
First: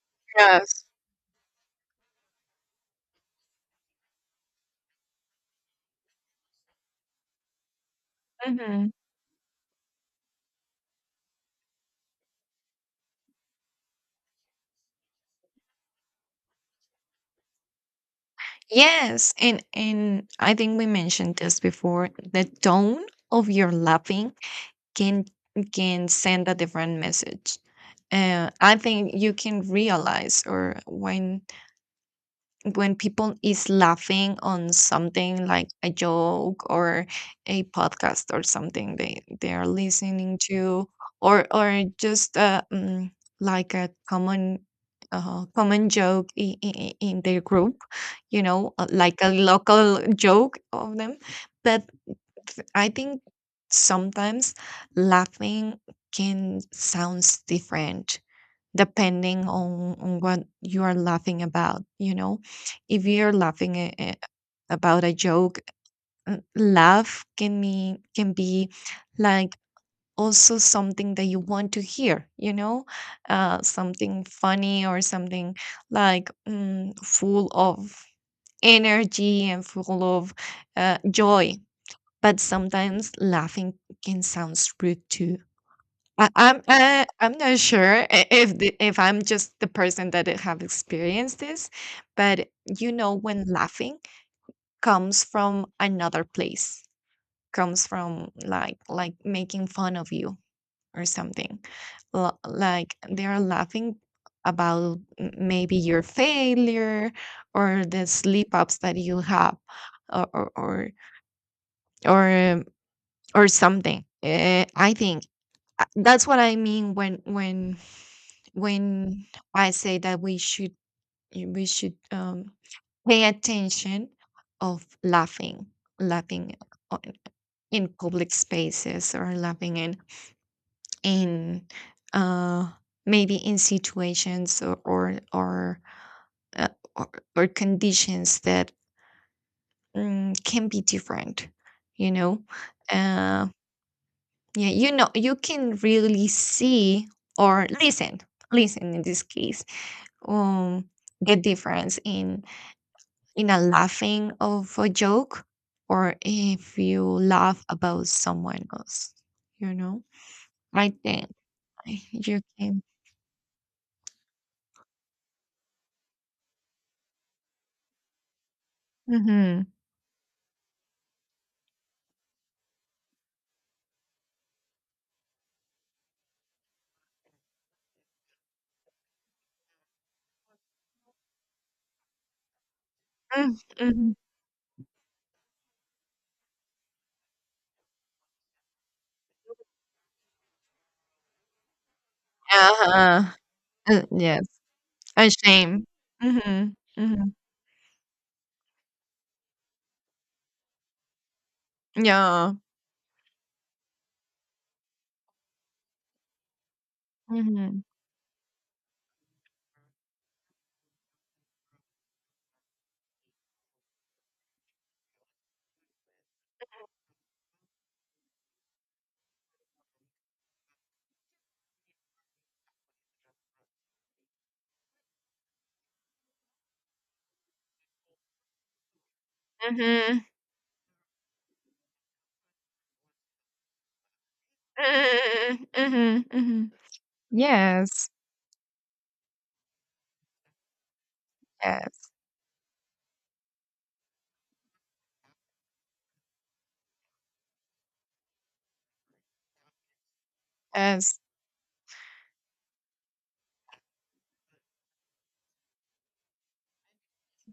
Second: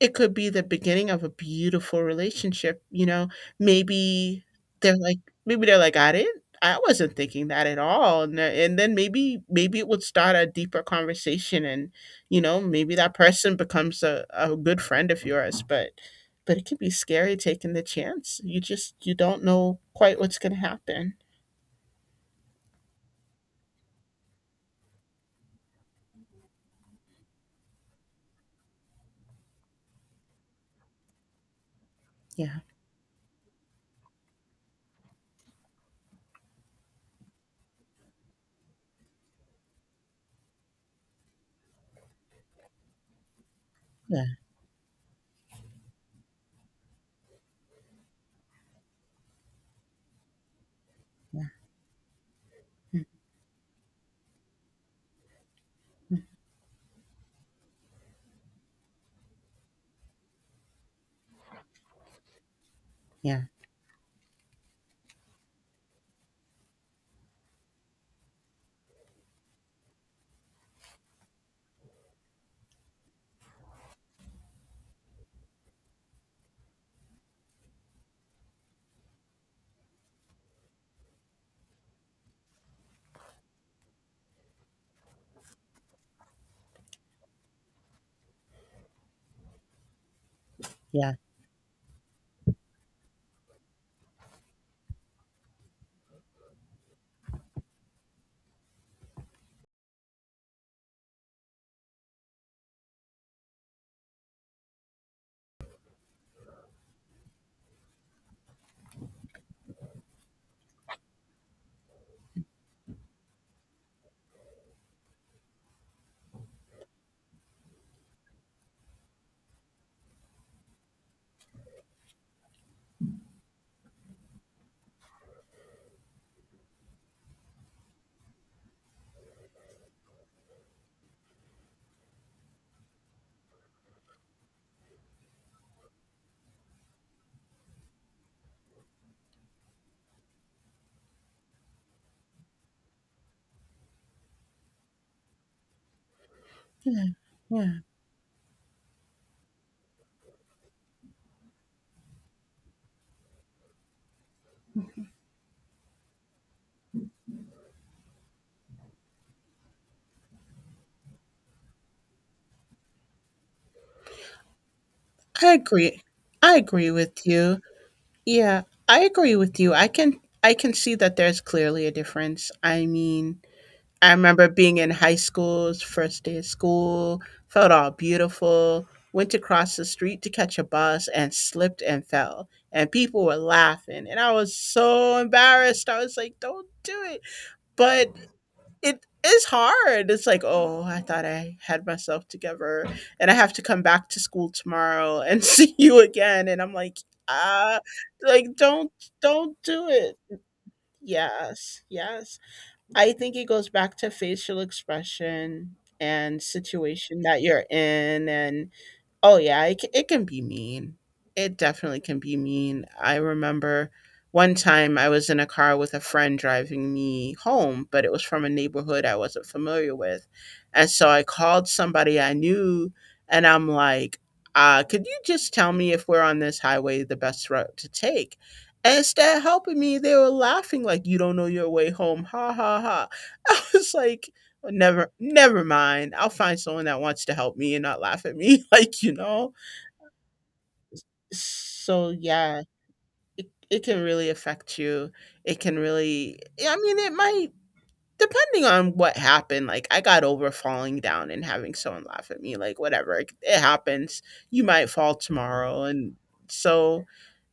Speaker 2: it could be the
Speaker 1: Yes.
Speaker 2: beginning of a beautiful relationship. You know, maybe they're like, maybe they're like, I wasn't thinking that at all. And, and
Speaker 1: Mhm.
Speaker 2: then maybe it would start a deeper conversation. And, you know, maybe that person becomes a good friend of yours. But it can be scary taking the chance. You
Speaker 1: Yes,
Speaker 2: don't
Speaker 1: and
Speaker 2: know quite what's going
Speaker 1: I
Speaker 2: to
Speaker 1: think we
Speaker 2: happen.
Speaker 1: mentioned this before. The tone of your laughing can can send a different message. I think you can realize, or when,
Speaker 2: Yeah.
Speaker 1: people is laughing on something like a joke, or a podcast, or something they are listening to, or just, like a
Speaker 2: Yeah.
Speaker 1: common, common joke in, their group, like a local joke of them.
Speaker 2: Yeah.
Speaker 1: But I think sometimes laughing can sounds different, depending on, what you are laughing about. If you're
Speaker 2: Yeah.
Speaker 1: laughing, about a joke, laugh can be like, also something that you want to hear, something funny, or something like, full of energy, and full of, joy. But sometimes laughing can sound rude too. I'm not sure, if I'm just the person that it have
Speaker 2: Yeah,
Speaker 1: experienced this, but when laughing comes from another place, comes from like, making fun of you or something. Like, they are laughing about, maybe your failure, or the slip ups that you have, or, or, um, something. I think. That's what I mean, when, when I say that we should, we should um, pay attention of laughing on, in public spaces, or laughing in uh maybe in situations, or uh, or, or conditions that, can be different. you know Uh, Yeah, you can really
Speaker 2: yeah,
Speaker 1: see, or
Speaker 2: yeah.
Speaker 1: listen, in this case, um, the difference in, a laughing of a joke, or if you laugh about someone else, you know, right then, like, you can.
Speaker 2: I agree. I agree with you. Yeah, I agree with
Speaker 1: Mm-hmm.
Speaker 2: you. I can see that there's clearly a difference. I mean, I remember being in high school's first day of school, felt all beautiful, went to cross the street to catch a bus and slipped and fell. And people were laughing
Speaker 1: Mm-hmm.
Speaker 2: and I was so embarrassed. I was like, "Don't do it." But it is hard. It's like, oh, I thought I had myself together
Speaker 1: Uh-huh.
Speaker 2: and I have to come back to
Speaker 1: Yes.
Speaker 2: school tomorrow
Speaker 1: A
Speaker 2: and see
Speaker 1: shame.
Speaker 2: you again. And
Speaker 1: Mm-hmm.
Speaker 2: I'm like,
Speaker 1: Mm-hmm.
Speaker 2: ah, like don't do it. Yes, yes.
Speaker 1: Yeah.
Speaker 2: I think it goes back to facial expression and situation that you're
Speaker 1: Mm-hmm.
Speaker 2: in and oh yeah, it can be mean. It definitely can be mean. I remember one time I was in a car with a friend driving me home, but it was from a neighborhood I wasn't familiar with. And so I called somebody I knew and I'm like, could you just tell me if we're on this highway the best route to take? And instead of helping me, they
Speaker 1: Mm-hmm.
Speaker 2: were laughing like, you don't know your way home. Ha ha ha. I was like, never mind.
Speaker 1: Mm-hmm.
Speaker 2: I'll find
Speaker 1: Mm-hmm.
Speaker 2: someone that wants to help me and not
Speaker 1: Yes.
Speaker 2: laugh at me, like, you know?
Speaker 1: Yes.
Speaker 2: So yeah, it can really affect you. It can really, yeah, I mean, it might, depending on what happened. Like I got over falling
Speaker 1: Yes.
Speaker 2: down and having someone laugh at me, like whatever. It happens. You might fall tomorrow and so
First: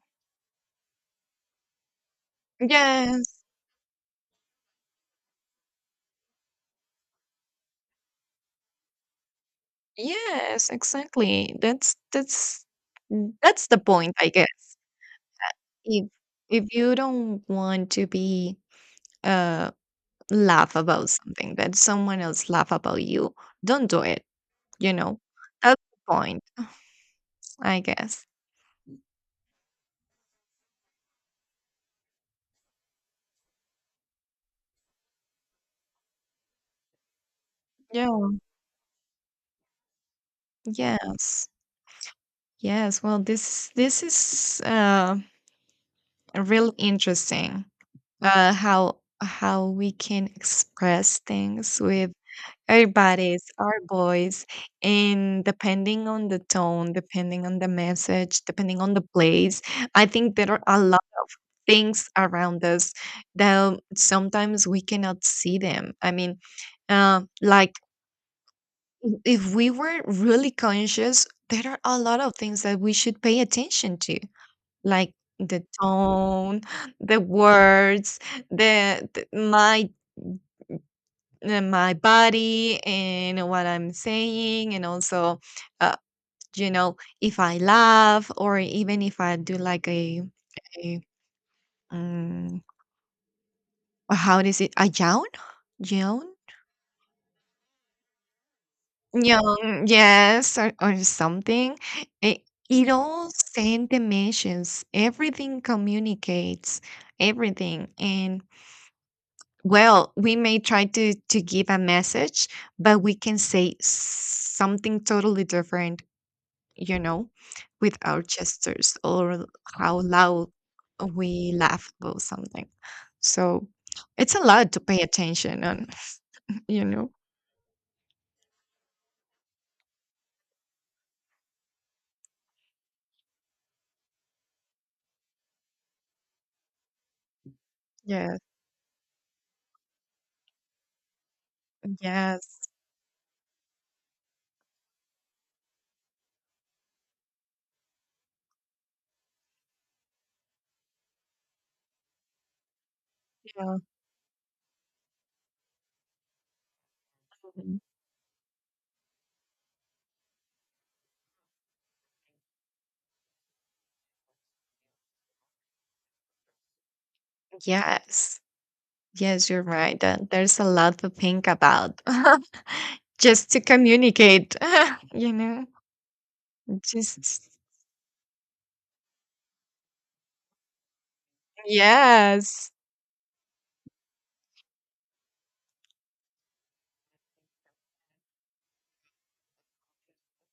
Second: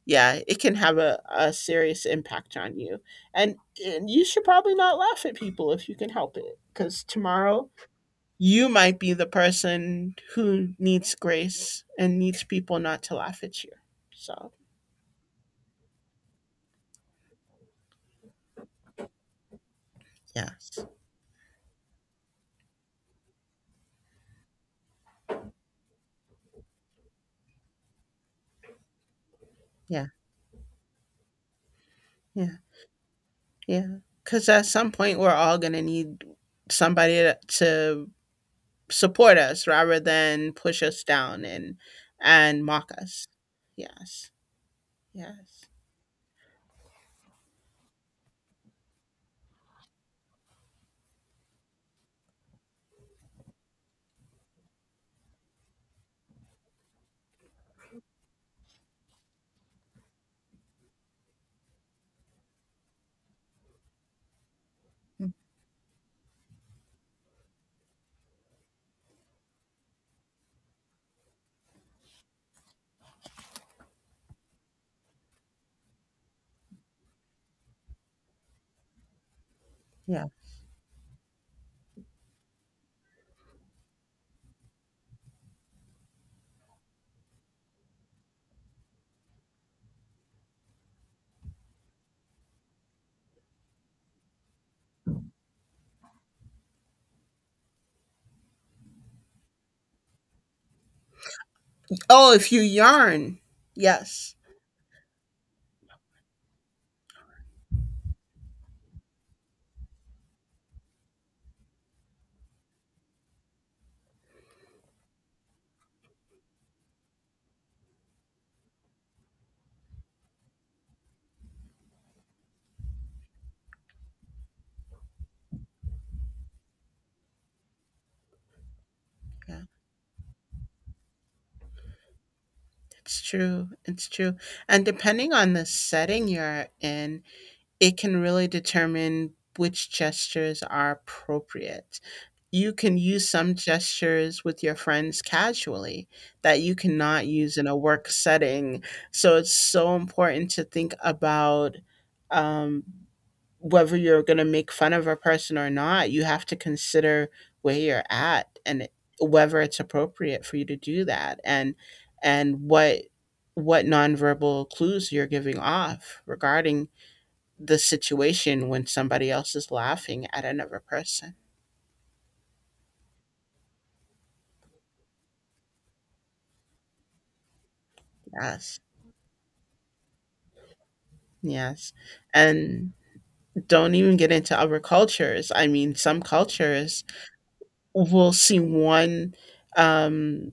Speaker 2: yeah, it can have a serious impact on you.
Speaker 1: Yes.
Speaker 2: And, and you should probably not laugh at people if you can help it, because tomorrow you might be the person who
Speaker 1: Yes,
Speaker 2: needs
Speaker 1: exactly.
Speaker 2: grace and needs people not to laugh at
Speaker 1: That's
Speaker 2: you.
Speaker 1: the point, I
Speaker 2: So,
Speaker 1: guess. If you don't want to be, uh laugh
Speaker 2: yes.
Speaker 1: about something that someone else laugh about you, don't do it, you know. That's the point, I guess.
Speaker 2: Yeah. Yeah. Yeah. Because at some point, we're all going to need somebody to
Speaker 1: Yeah.
Speaker 2: support us rather than push us down
Speaker 1: Yes.
Speaker 2: and mock
Speaker 1: Yes. Well,
Speaker 2: us.
Speaker 1: this
Speaker 2: Yes.
Speaker 1: is
Speaker 2: Yes.
Speaker 1: real interesting. How we can express things with our bodies, our voice, and depending on the tone, depending on the message, depending on the place, I think there are a lot of things around us that sometimes we cannot
Speaker 2: Mm.
Speaker 1: see them. I mean, like if we were really conscious, there are a lot of things that we should pay attention to, like the tone, the words, the my
Speaker 2: Yeah.
Speaker 1: my body, and what I'm saying, and also, uh, you know, if I laugh, or even if I do like, a um, how is it, a yawn, yawn, yawn, yes, or, something,
Speaker 2: Oh,
Speaker 1: it,
Speaker 2: if you
Speaker 1: it all
Speaker 2: yarn.
Speaker 1: sends the
Speaker 2: Yes.
Speaker 1: messages. Everything communicates, everything. And well, we may try to, give a message, but we can say something totally different, you know, with our gestures, or how loud we laugh about something. So it's a lot to pay attention on, you know.
Speaker 2: Yeah. It's true. It's true. And depending on the setting you're in, it can
Speaker 1: Yes,
Speaker 2: really determine which gestures are appropriate.
Speaker 1: yes,
Speaker 2: You can use some gestures with your friends casually that you cannot use in a work setting. So it's so important to think about um,
Speaker 1: yeah.
Speaker 2: whether you're going to make fun of a person or not. You have to consider where
Speaker 1: Mhm.
Speaker 2: you're at and whether it's appropriate for you to do that, and what nonverbal clues you're giving off regarding the
Speaker 1: Yes,
Speaker 2: situation when somebody
Speaker 1: yes,
Speaker 2: else
Speaker 1: you're
Speaker 2: is
Speaker 1: right.
Speaker 2: laughing at
Speaker 1: There's a
Speaker 2: another
Speaker 1: lot to
Speaker 2: person.
Speaker 1: think about just to communicate, you know, just
Speaker 2: Yes. Yes.
Speaker 1: Yes.
Speaker 2: And don't even get into other cultures. I mean, some cultures will see one um,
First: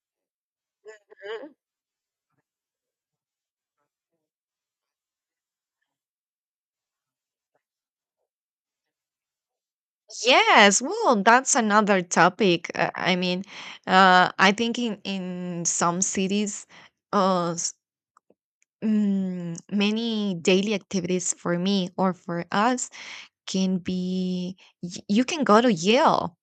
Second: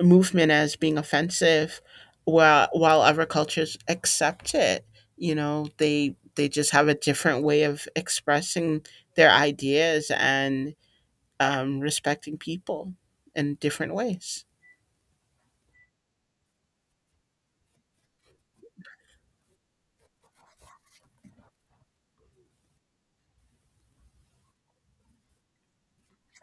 Speaker 2: movement as being offensive while other cultures accept it. You know, they just have a different way of expressing their ideas and
Speaker 1: Yes, well, that's another
Speaker 2: respecting
Speaker 1: topic.
Speaker 2: people
Speaker 1: I mean,
Speaker 2: in different ways.
Speaker 1: I think in, some cities, uh, s- many daily activities for me or for us can be, you can go to Yale,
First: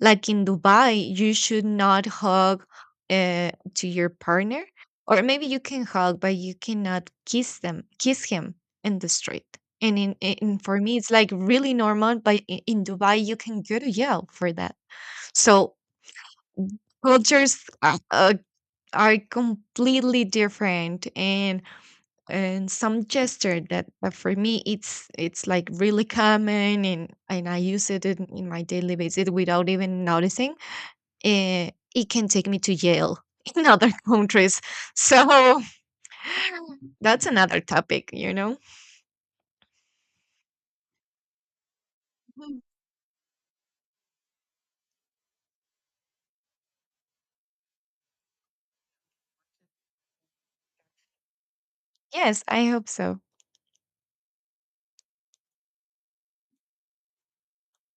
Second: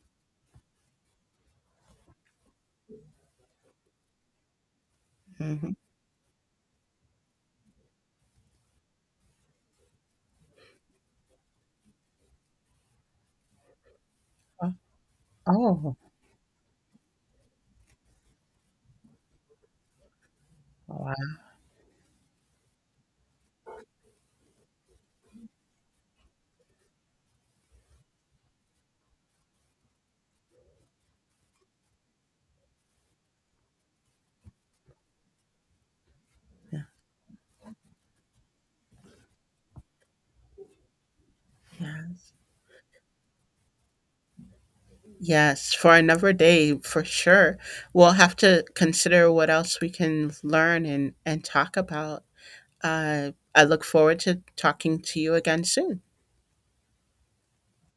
Speaker 1: like in Dubai. You should not hug, to your partner, or maybe you
Speaker 2: Hmm.
Speaker 1: can hug, but you cannot kiss them, kiss him in the street. And in, for me, it's like really normal, but, in Dubai, you can go to jail for that. So
Speaker 2: Oh,
Speaker 1: cultures are, completely different,
Speaker 2: wow.
Speaker 1: and some gesture that, for me it's like really common, and I use it in, my daily basis without even noticing. It can take me to jail in other countries. So that's another topic, you know?
Speaker 2: Yes.
Speaker 1: Mhm.
Speaker 2: Yes, for another day, for sure. We'll have to consider what else we can learn and talk about.
Speaker 1: Yes, I hope so.
Speaker 2: I look forward to talking to you again soon.